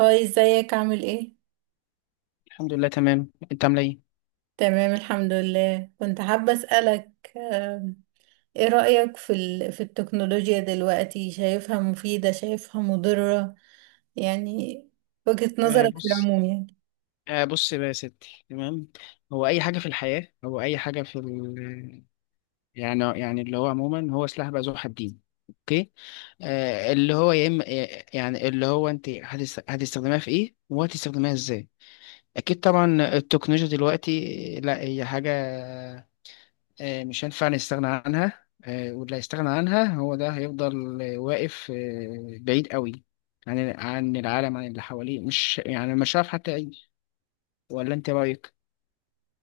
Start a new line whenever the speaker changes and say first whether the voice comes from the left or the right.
right: هاي، ازيك؟ عامل ايه؟
left: الحمد لله، تمام. انت عامله ايه؟
right: تمام، الحمد لله. كنت حابة اسألك، آم، ايه رأيك في في التكنولوجيا دلوقتي؟ شايفها مفيدة؟ شايفها مضرة؟ يعني وجهة
left: آه
right: نظرك في
left: بص
right: العموم. يعني
left: آه، بص بقى يا ستي، تمام. هو اي حاجه في الحياه، او اي حاجه في يعني اللي هو عموما هو سلاح بقى ذو حدين. اوكي. آه اللي هو يا اما يعني اللي هو انت هتستخدمها في ايه وهتستخدمها ازاي. اكيد طبعا. التكنولوجيا دلوقتي، لا هي حاجه مش هينفع نستغنى عنها، واللي هيستغنى عنها هو ده هيفضل واقف بعيد قوي عن العالم، عن اللي حواليه. مش يعني مش عارف حتى يعيش. ولا انت رايك؟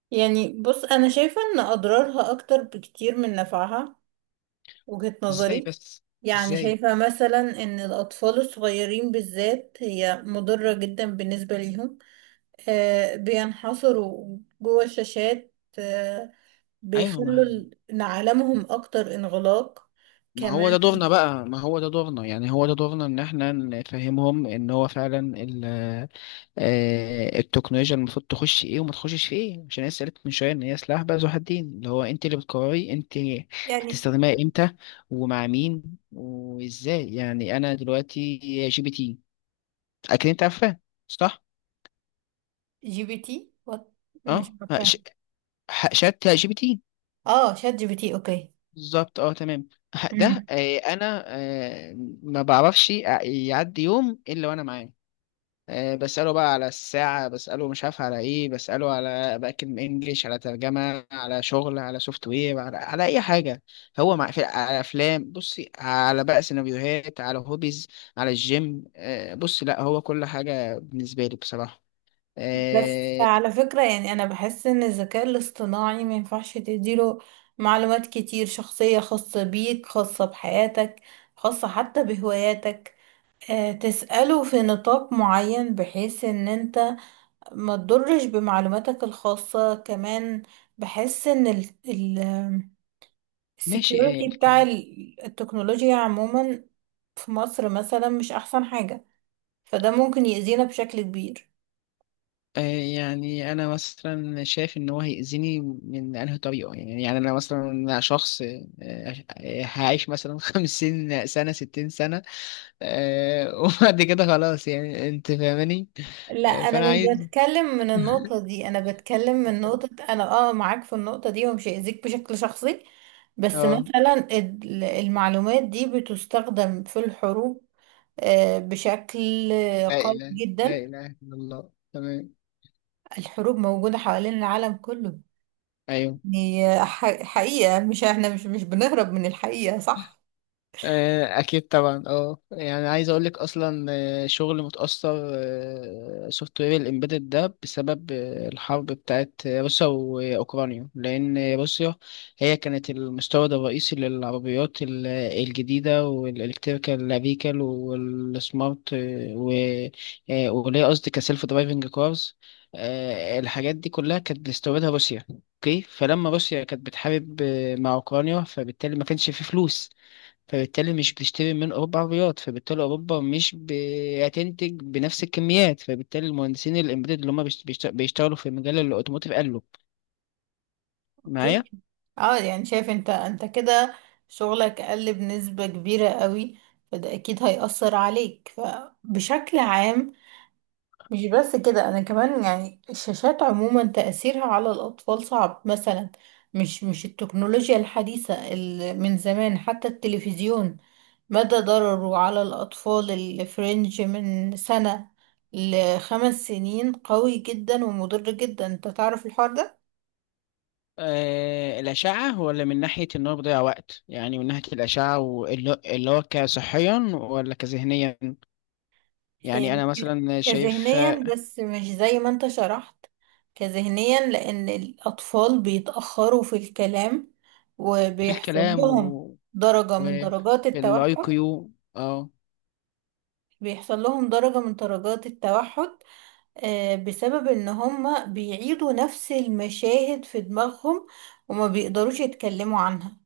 right: يعني بص، انا شايفة ان اضرارها اكتر بكتير من نفعها. وجهة
left: ازاي
right: نظري،
left: بس؟
right: يعني
left: ازاي؟
right: شايفة مثلا ان الاطفال الصغيرين بالذات هي مضرة جدا بالنسبة ليهم. بينحصروا جوه الشاشات.
left: ايوه.
right: بيخلوا إن عالمهم أكتر انغلاق.
left: ما هو
right: كمان،
left: ده دورنا بقى ما هو ده دورنا، يعني هو ده دورنا ان احنا نفهمهم ان هو فعلا التكنولوجيا المفروض تخش في ايه وما تخشش في ايه. عشان انا سألت من شويه ان هي سلاح بقى ذو حدين، اللي هو انت اللي بتقرري انت
right: يعني
left: هتستخدمها امتى، ومع مين، وازاي. يعني انا دلوقتي جي بي تي، اكيد انت عارفاه، صح؟
right: جي بي تي وات؟ مش
left: اه. ش-
right: عارفة.
left: شات جي بي تي.
right: اه، شات جي بي تي. اوكي.
left: بالظبط، اه تمام. ده
right: مم.
left: آه، انا آه، ما بعرفش يعدي يوم الا وانا معاه. بسأله بقى على الساعة، بسأله مش عارف على ايه، بسأله على، بأكد من انجليش، على ترجمة، على شغل، على سوفت وير، على اي حاجة. هو مع في على افلام، بصي، على بقى سيناريوهات، على هوبيز، على الجيم. بصي لا هو كل حاجة بالنسبة لي بصراحة.
right: بس
left: آه،
right: على فكرة يعني أنا بحس إن الذكاء الاصطناعي ما ينفعش تديله معلومات كتير شخصية، خاصة بيك، خاصة بحياتك، خاصة حتى بهواياتك. تسأله في نطاق معين بحيث إن أنت ما تضرش بمعلوماتك الخاصة. كمان بحس ان ال
left: ماشي
right: السكيورتي بتاع التكنولوجيا عموما في مصر مثلا مش احسن حاجة، فده ممكن يأذينا بشكل كبير.
left: آه، يعني انا مثلا شايف ان هو هيأذيني من انهي طريقة. يعني انا مثلا شخص هعيش مثلا 50 سنة، 60 سنة وبعد كده خلاص، يعني انت فاهماني.
right: لا، انا
left: فانا
right: مش
left: عايز.
right: بتكلم من النقطة دي، انا بتكلم من نقطة، انا اه معاك في النقطة دي ومش هيأذيك بشكل شخصي. بس
left: اه،
right: مثلا المعلومات دي بتستخدم في الحروب بشكل
left: لا
right: قوي
left: اله، لا
right: جدا.
left: اله الا الله، تمام.
right: الحروب موجودة حوالين العالم كله،
left: ايوه،
right: هي حقيقة. مش احنا مش بنهرب من الحقيقة، صح؟
left: اكيد طبعا. اه، يعني عايز اقول لك اصلا شغل متاثر. سوفت وير الامبيدد ده بسبب الحرب بتاعت روسيا واوكرانيا، لان روسيا هي كانت المستورد الرئيسي للعربيات الجديده والالكتريكال فيكل والسمارت آه، و آه، وليه قصدي كسيلف درايفنج كارز. الحاجات دي كلها كانت بتستوردها روسيا. اوكي، فلما روسيا كانت بتحارب مع اوكرانيا، فبالتالي ما كانش في فلوس، فبالتالي مش بتشتري من أوروبا عربيات، فبالتالي أوروبا مش بتنتج بنفس الكميات، فبالتالي المهندسين الإمبيدد اللي هم بيشتغلوا في مجال الأوتوموتيف قالوا معايا.
right: اوكي. اه، يعني شايف انت كده شغلك قل بنسبة كبيرة قوي، فده اكيد هيأثر عليك، فبشكل عام. مش بس كده، انا كمان يعني الشاشات عموما تأثيرها على الأطفال صعب مثلا. مش التكنولوجيا الحديثة، اللي من زمان حتى التلفزيون مدى ضرره على الأطفال اللي في رينج من سنة لـ 5 سنين قوي جدا ومضر جدا. انت تعرف الحوار ده.
left: آه، الأشعة، ولا من ناحية إن هو بيضيع وقت؟ يعني من ناحية الأشعة، واللي هو كصحيا ولا كذهنيا؟
right: إيه،
left: يعني أنا مثلا شايف
right: كذهنيا، بس مش زي ما انت شرحت. كذهنيا، لأن الأطفال بيتأخروا في الكلام
left: في
right: وبيحصل
left: الكلام
right: لهم درجة من
left: وفي
right: درجات
left: الأي
right: التوحد.
left: كيو، أه.
right: بيحصل لهم درجة من درجات التوحد بسبب ان هما بيعيدوا نفس المشاهد في دماغهم وما بيقدروش يتكلموا عنها.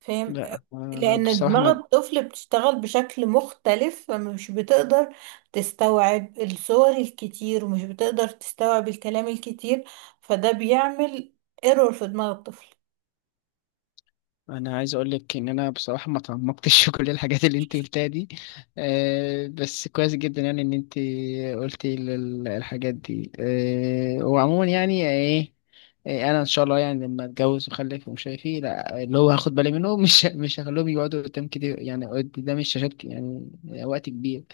right: فاهم؟
left: لا
right: لان
left: بصراحة.
right: دماغ الطفل بتشتغل بشكل مختلف، فمش بتقدر تستوعب الصور الكتير ومش بتقدر تستوعب الكلام الكتير، فده بيعمل ايرور في دماغ الطفل.
left: انا عايز اقول لك ان انا بصراحه ما تعمقتش في كل الحاجات اللي انت قلتها دي. أه، بس كويس جدا يعني ان انت قلتي الحاجات دي. أه، وعموما يعني ايه، انا ان شاء الله يعني لما اتجوز واخلف ومش عارف ايه، لا اللي هو هاخد بالي منه، مش مش هخليهم يقعدوا قدام كده، يعني قدام الشاشات يعني وقت كبير.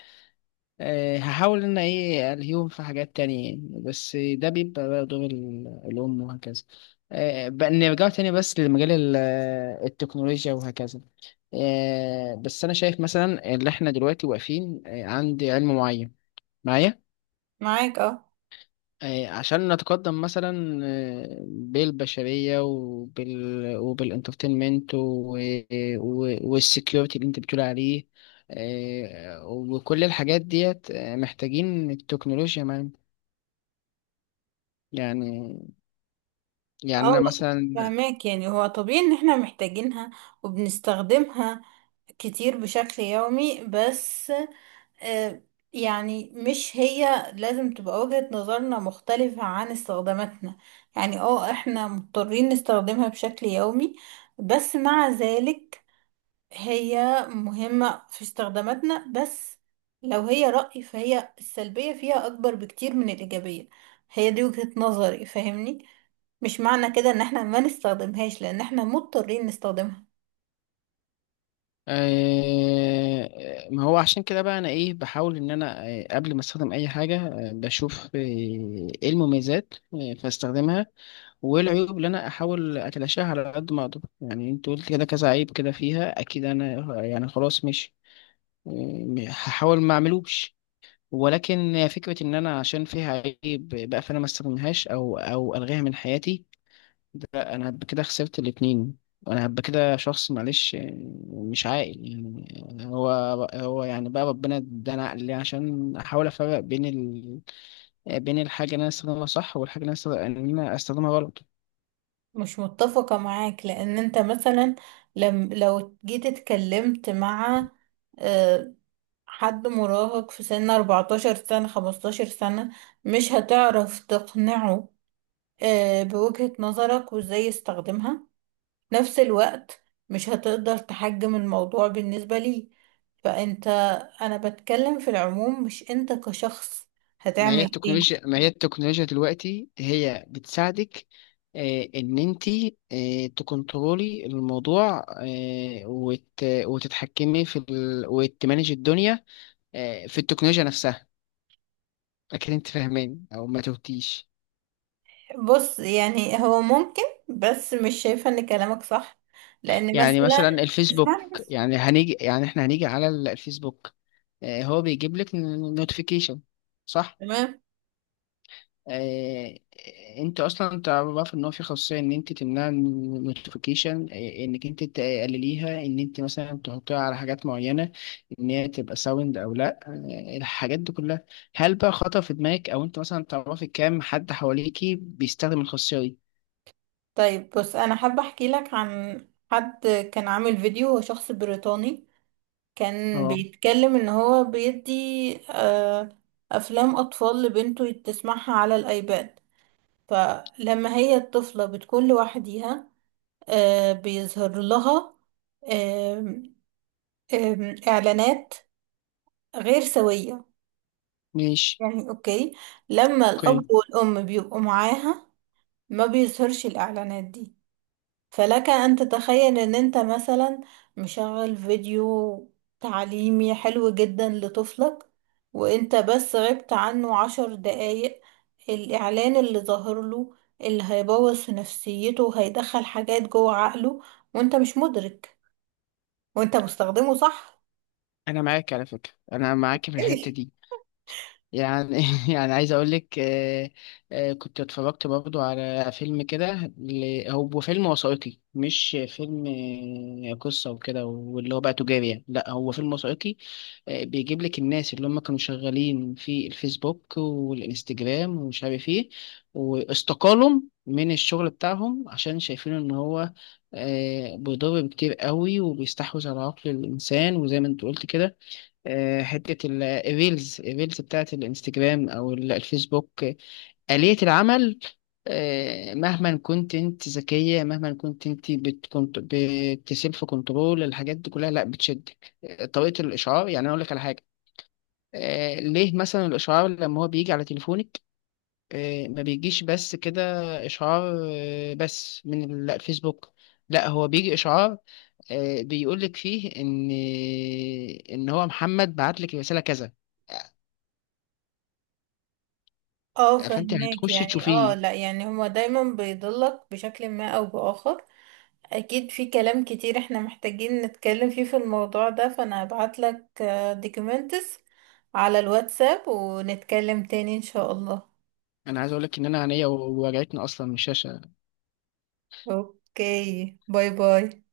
left: هحاول ان ايه الهيهم في حاجات تانية يعني، بس ده بيبقى بقى دور الام وهكذا. بقى نرجع تاني بس لمجال التكنولوجيا وهكذا. بس انا شايف مثلا ان احنا دلوقتي واقفين عند علم معين، معايا؟
right: معاك؟ اه،
left: عشان نتقدم مثلا بالبشرية وبالانترتينمنت والسكيورتي اللي انت بتقول عليه وكل الحاجات ديت محتاجين التكنولوجيا معانا. يعني، يعني
right: اه،
left: انا مثلا
right: فهماك. يعني هو طبيعي ان احنا محتاجينها وبنستخدمها كتير بشكل يومي. بس آه، يعني مش هي لازم تبقى وجهة نظرنا مختلفة عن استخداماتنا. يعني اه، احنا مضطرين نستخدمها بشكل يومي، بس مع ذلك هي مهمة في استخداماتنا. بس لو هي رأي، فهي السلبية فيها أكبر بكتير من الإيجابية. هي دي وجهة نظري، فاهمني؟ مش معنى كده ان احنا ما نستخدمهاش، لان احنا مضطرين نستخدمها.
left: آه، ما هو عشان كده بقى انا ايه، بحاول ان انا قبل ما استخدم اي حاجة بشوف ايه المميزات فاستخدمها، وايه العيوب اللي انا احاول اتلاشاها على قد ما اقدر. يعني انت قلت كده كذا عيب كده فيها، اكيد انا يعني خلاص، مش هحاول ما اعملوش. ولكن فكرة ان انا عشان فيها عيب بقى فانا ما استخدمهاش او الغيها من حياتي، لا. انا هبقى كده خسرت الاتنين. انا هبقى كده شخص، معلش، مش عاقل. يعني هو يعني بقى ربنا ادانا عقل ليه؟ عشان احاول افرق بين بين الحاجة اللي انا استخدمها صح، والحاجة اللي انا استخدمها غلط.
right: مش متفقة معاك، لأن أنت مثلا لم لو جيت اتكلمت مع آه، حد مراهق في سن 14 سنة، 15 سنة، مش هتعرف تقنعه بوجهة نظرك، وازاي يستخدمها نفس الوقت. مش هتقدر تحجم الموضوع بالنسبة ليه. فأنت، أنا بتكلم في العموم مش أنت كشخص، هتعمل ايه؟
left: ما هي التكنولوجيا دلوقتي هي بتساعدك ان انت تكنترولي الموضوع، وتتحكمي في وتمانج الدنيا في التكنولوجيا نفسها. اكيد انت فاهمين او ما توتيش.
right: بص، يعني هو ممكن، بس مش شايفة ان كلامك صح، لأن
left: يعني
right: مثلا،
left: مثلا الفيسبوك،
right: اسمعني بس.
left: يعني هنيجي يعني احنا هنيجي على الفيسبوك، هو بيجيب لك نوتيفيكيشن، صح؟
right: تمام.
left: آه، انت اصلا تعرف ان هو في خاصيه ان انت تمنع النوتيفيكيشن، انك انت تقلليها، ان انت مثلا تحطيها على حاجات معينه، ان هي تبقى ساوند او لا. الحاجات دي كلها، هل بقى خطر في دماغك، او انت مثلا تعرفي كام حد حواليكي بيستخدم الخاصيه دي؟
right: طيب بص، انا حابه احكي لك عن حد كان عامل فيديو، هو شخص بريطاني. كان
left: اه،
right: بيتكلم ان هو بيدي آه، افلام اطفال لبنته تسمعها على الايباد. فلما هي الطفله بتكون لوحديها، بيظهر لها آم، آم، اعلانات غير سويه.
left: ماشي،
right: يعني اوكي، لما الاب
left: اوكي.
right: والام بيبقوا معاها ما بيظهرش الاعلانات دي. فلك أن تتخيل إن أنت مثلا مشغل فيديو تعليمي حلو جدا لطفلك، وأنت بس غبت عنه 10 دقايق، الإعلان اللي ظاهر له اللي هيبوظ في نفسيته وهيدخل حاجات جوه عقله، وأنت مش مدرك وأنت مستخدمه صح.
left: انا معاك على فكره، انا معاك في الحته
right: ايه،
left: دي. يعني يعني عايز اقول لك كنت اتفرجت برضو على فيلم كده، هو فيلم وثائقي، مش فيلم قصة وكده واللي هو بقى تجاري يعني. لا، هو فيلم وثائقي بيجيب لك الناس اللي هم كانوا شغالين في الفيسبوك والانستجرام ومش عارف ايه، واستقالوا من الشغل بتاعهم عشان شايفين ان هو بيضر كتير قوي وبيستحوذ على عقل الانسان. وزي ما انت قلت كده حتة الريلز بتاعت الانستجرام أو الفيسبوك. آلية العمل مهما كنت انت ذكية، مهما كنت انت بتكنت بتسيلف كنترول الحاجات دي كلها، لا بتشدك. طريقة الإشعار، يعني أنا أقول لك على حاجة، ليه مثلا الإشعار لما هو بيجي على تليفونك ما بيجيش بس كده إشعار بس من الفيسبوك، لا هو بيجي إشعار بيقولك فيه إن هو محمد بعت لك رسالة كذا،
right: اه،
left: فانت
right: فهماك.
left: هتخشي
right: يعني اه،
left: تشوفيه.
right: لا يعني هما دايما بيضلك بشكل ما أو بآخر. اكيد في كلام كتير احنا محتاجين نتكلم فيه في الموضوع ده، فانا هبعت لك دوكيومنتس على الواتساب ونتكلم تاني ان شاء الله.
left: انا عايز اقول لك ان انا عينيا وجعتني اصلا من الشاشه.
right: اوكي، باي باي.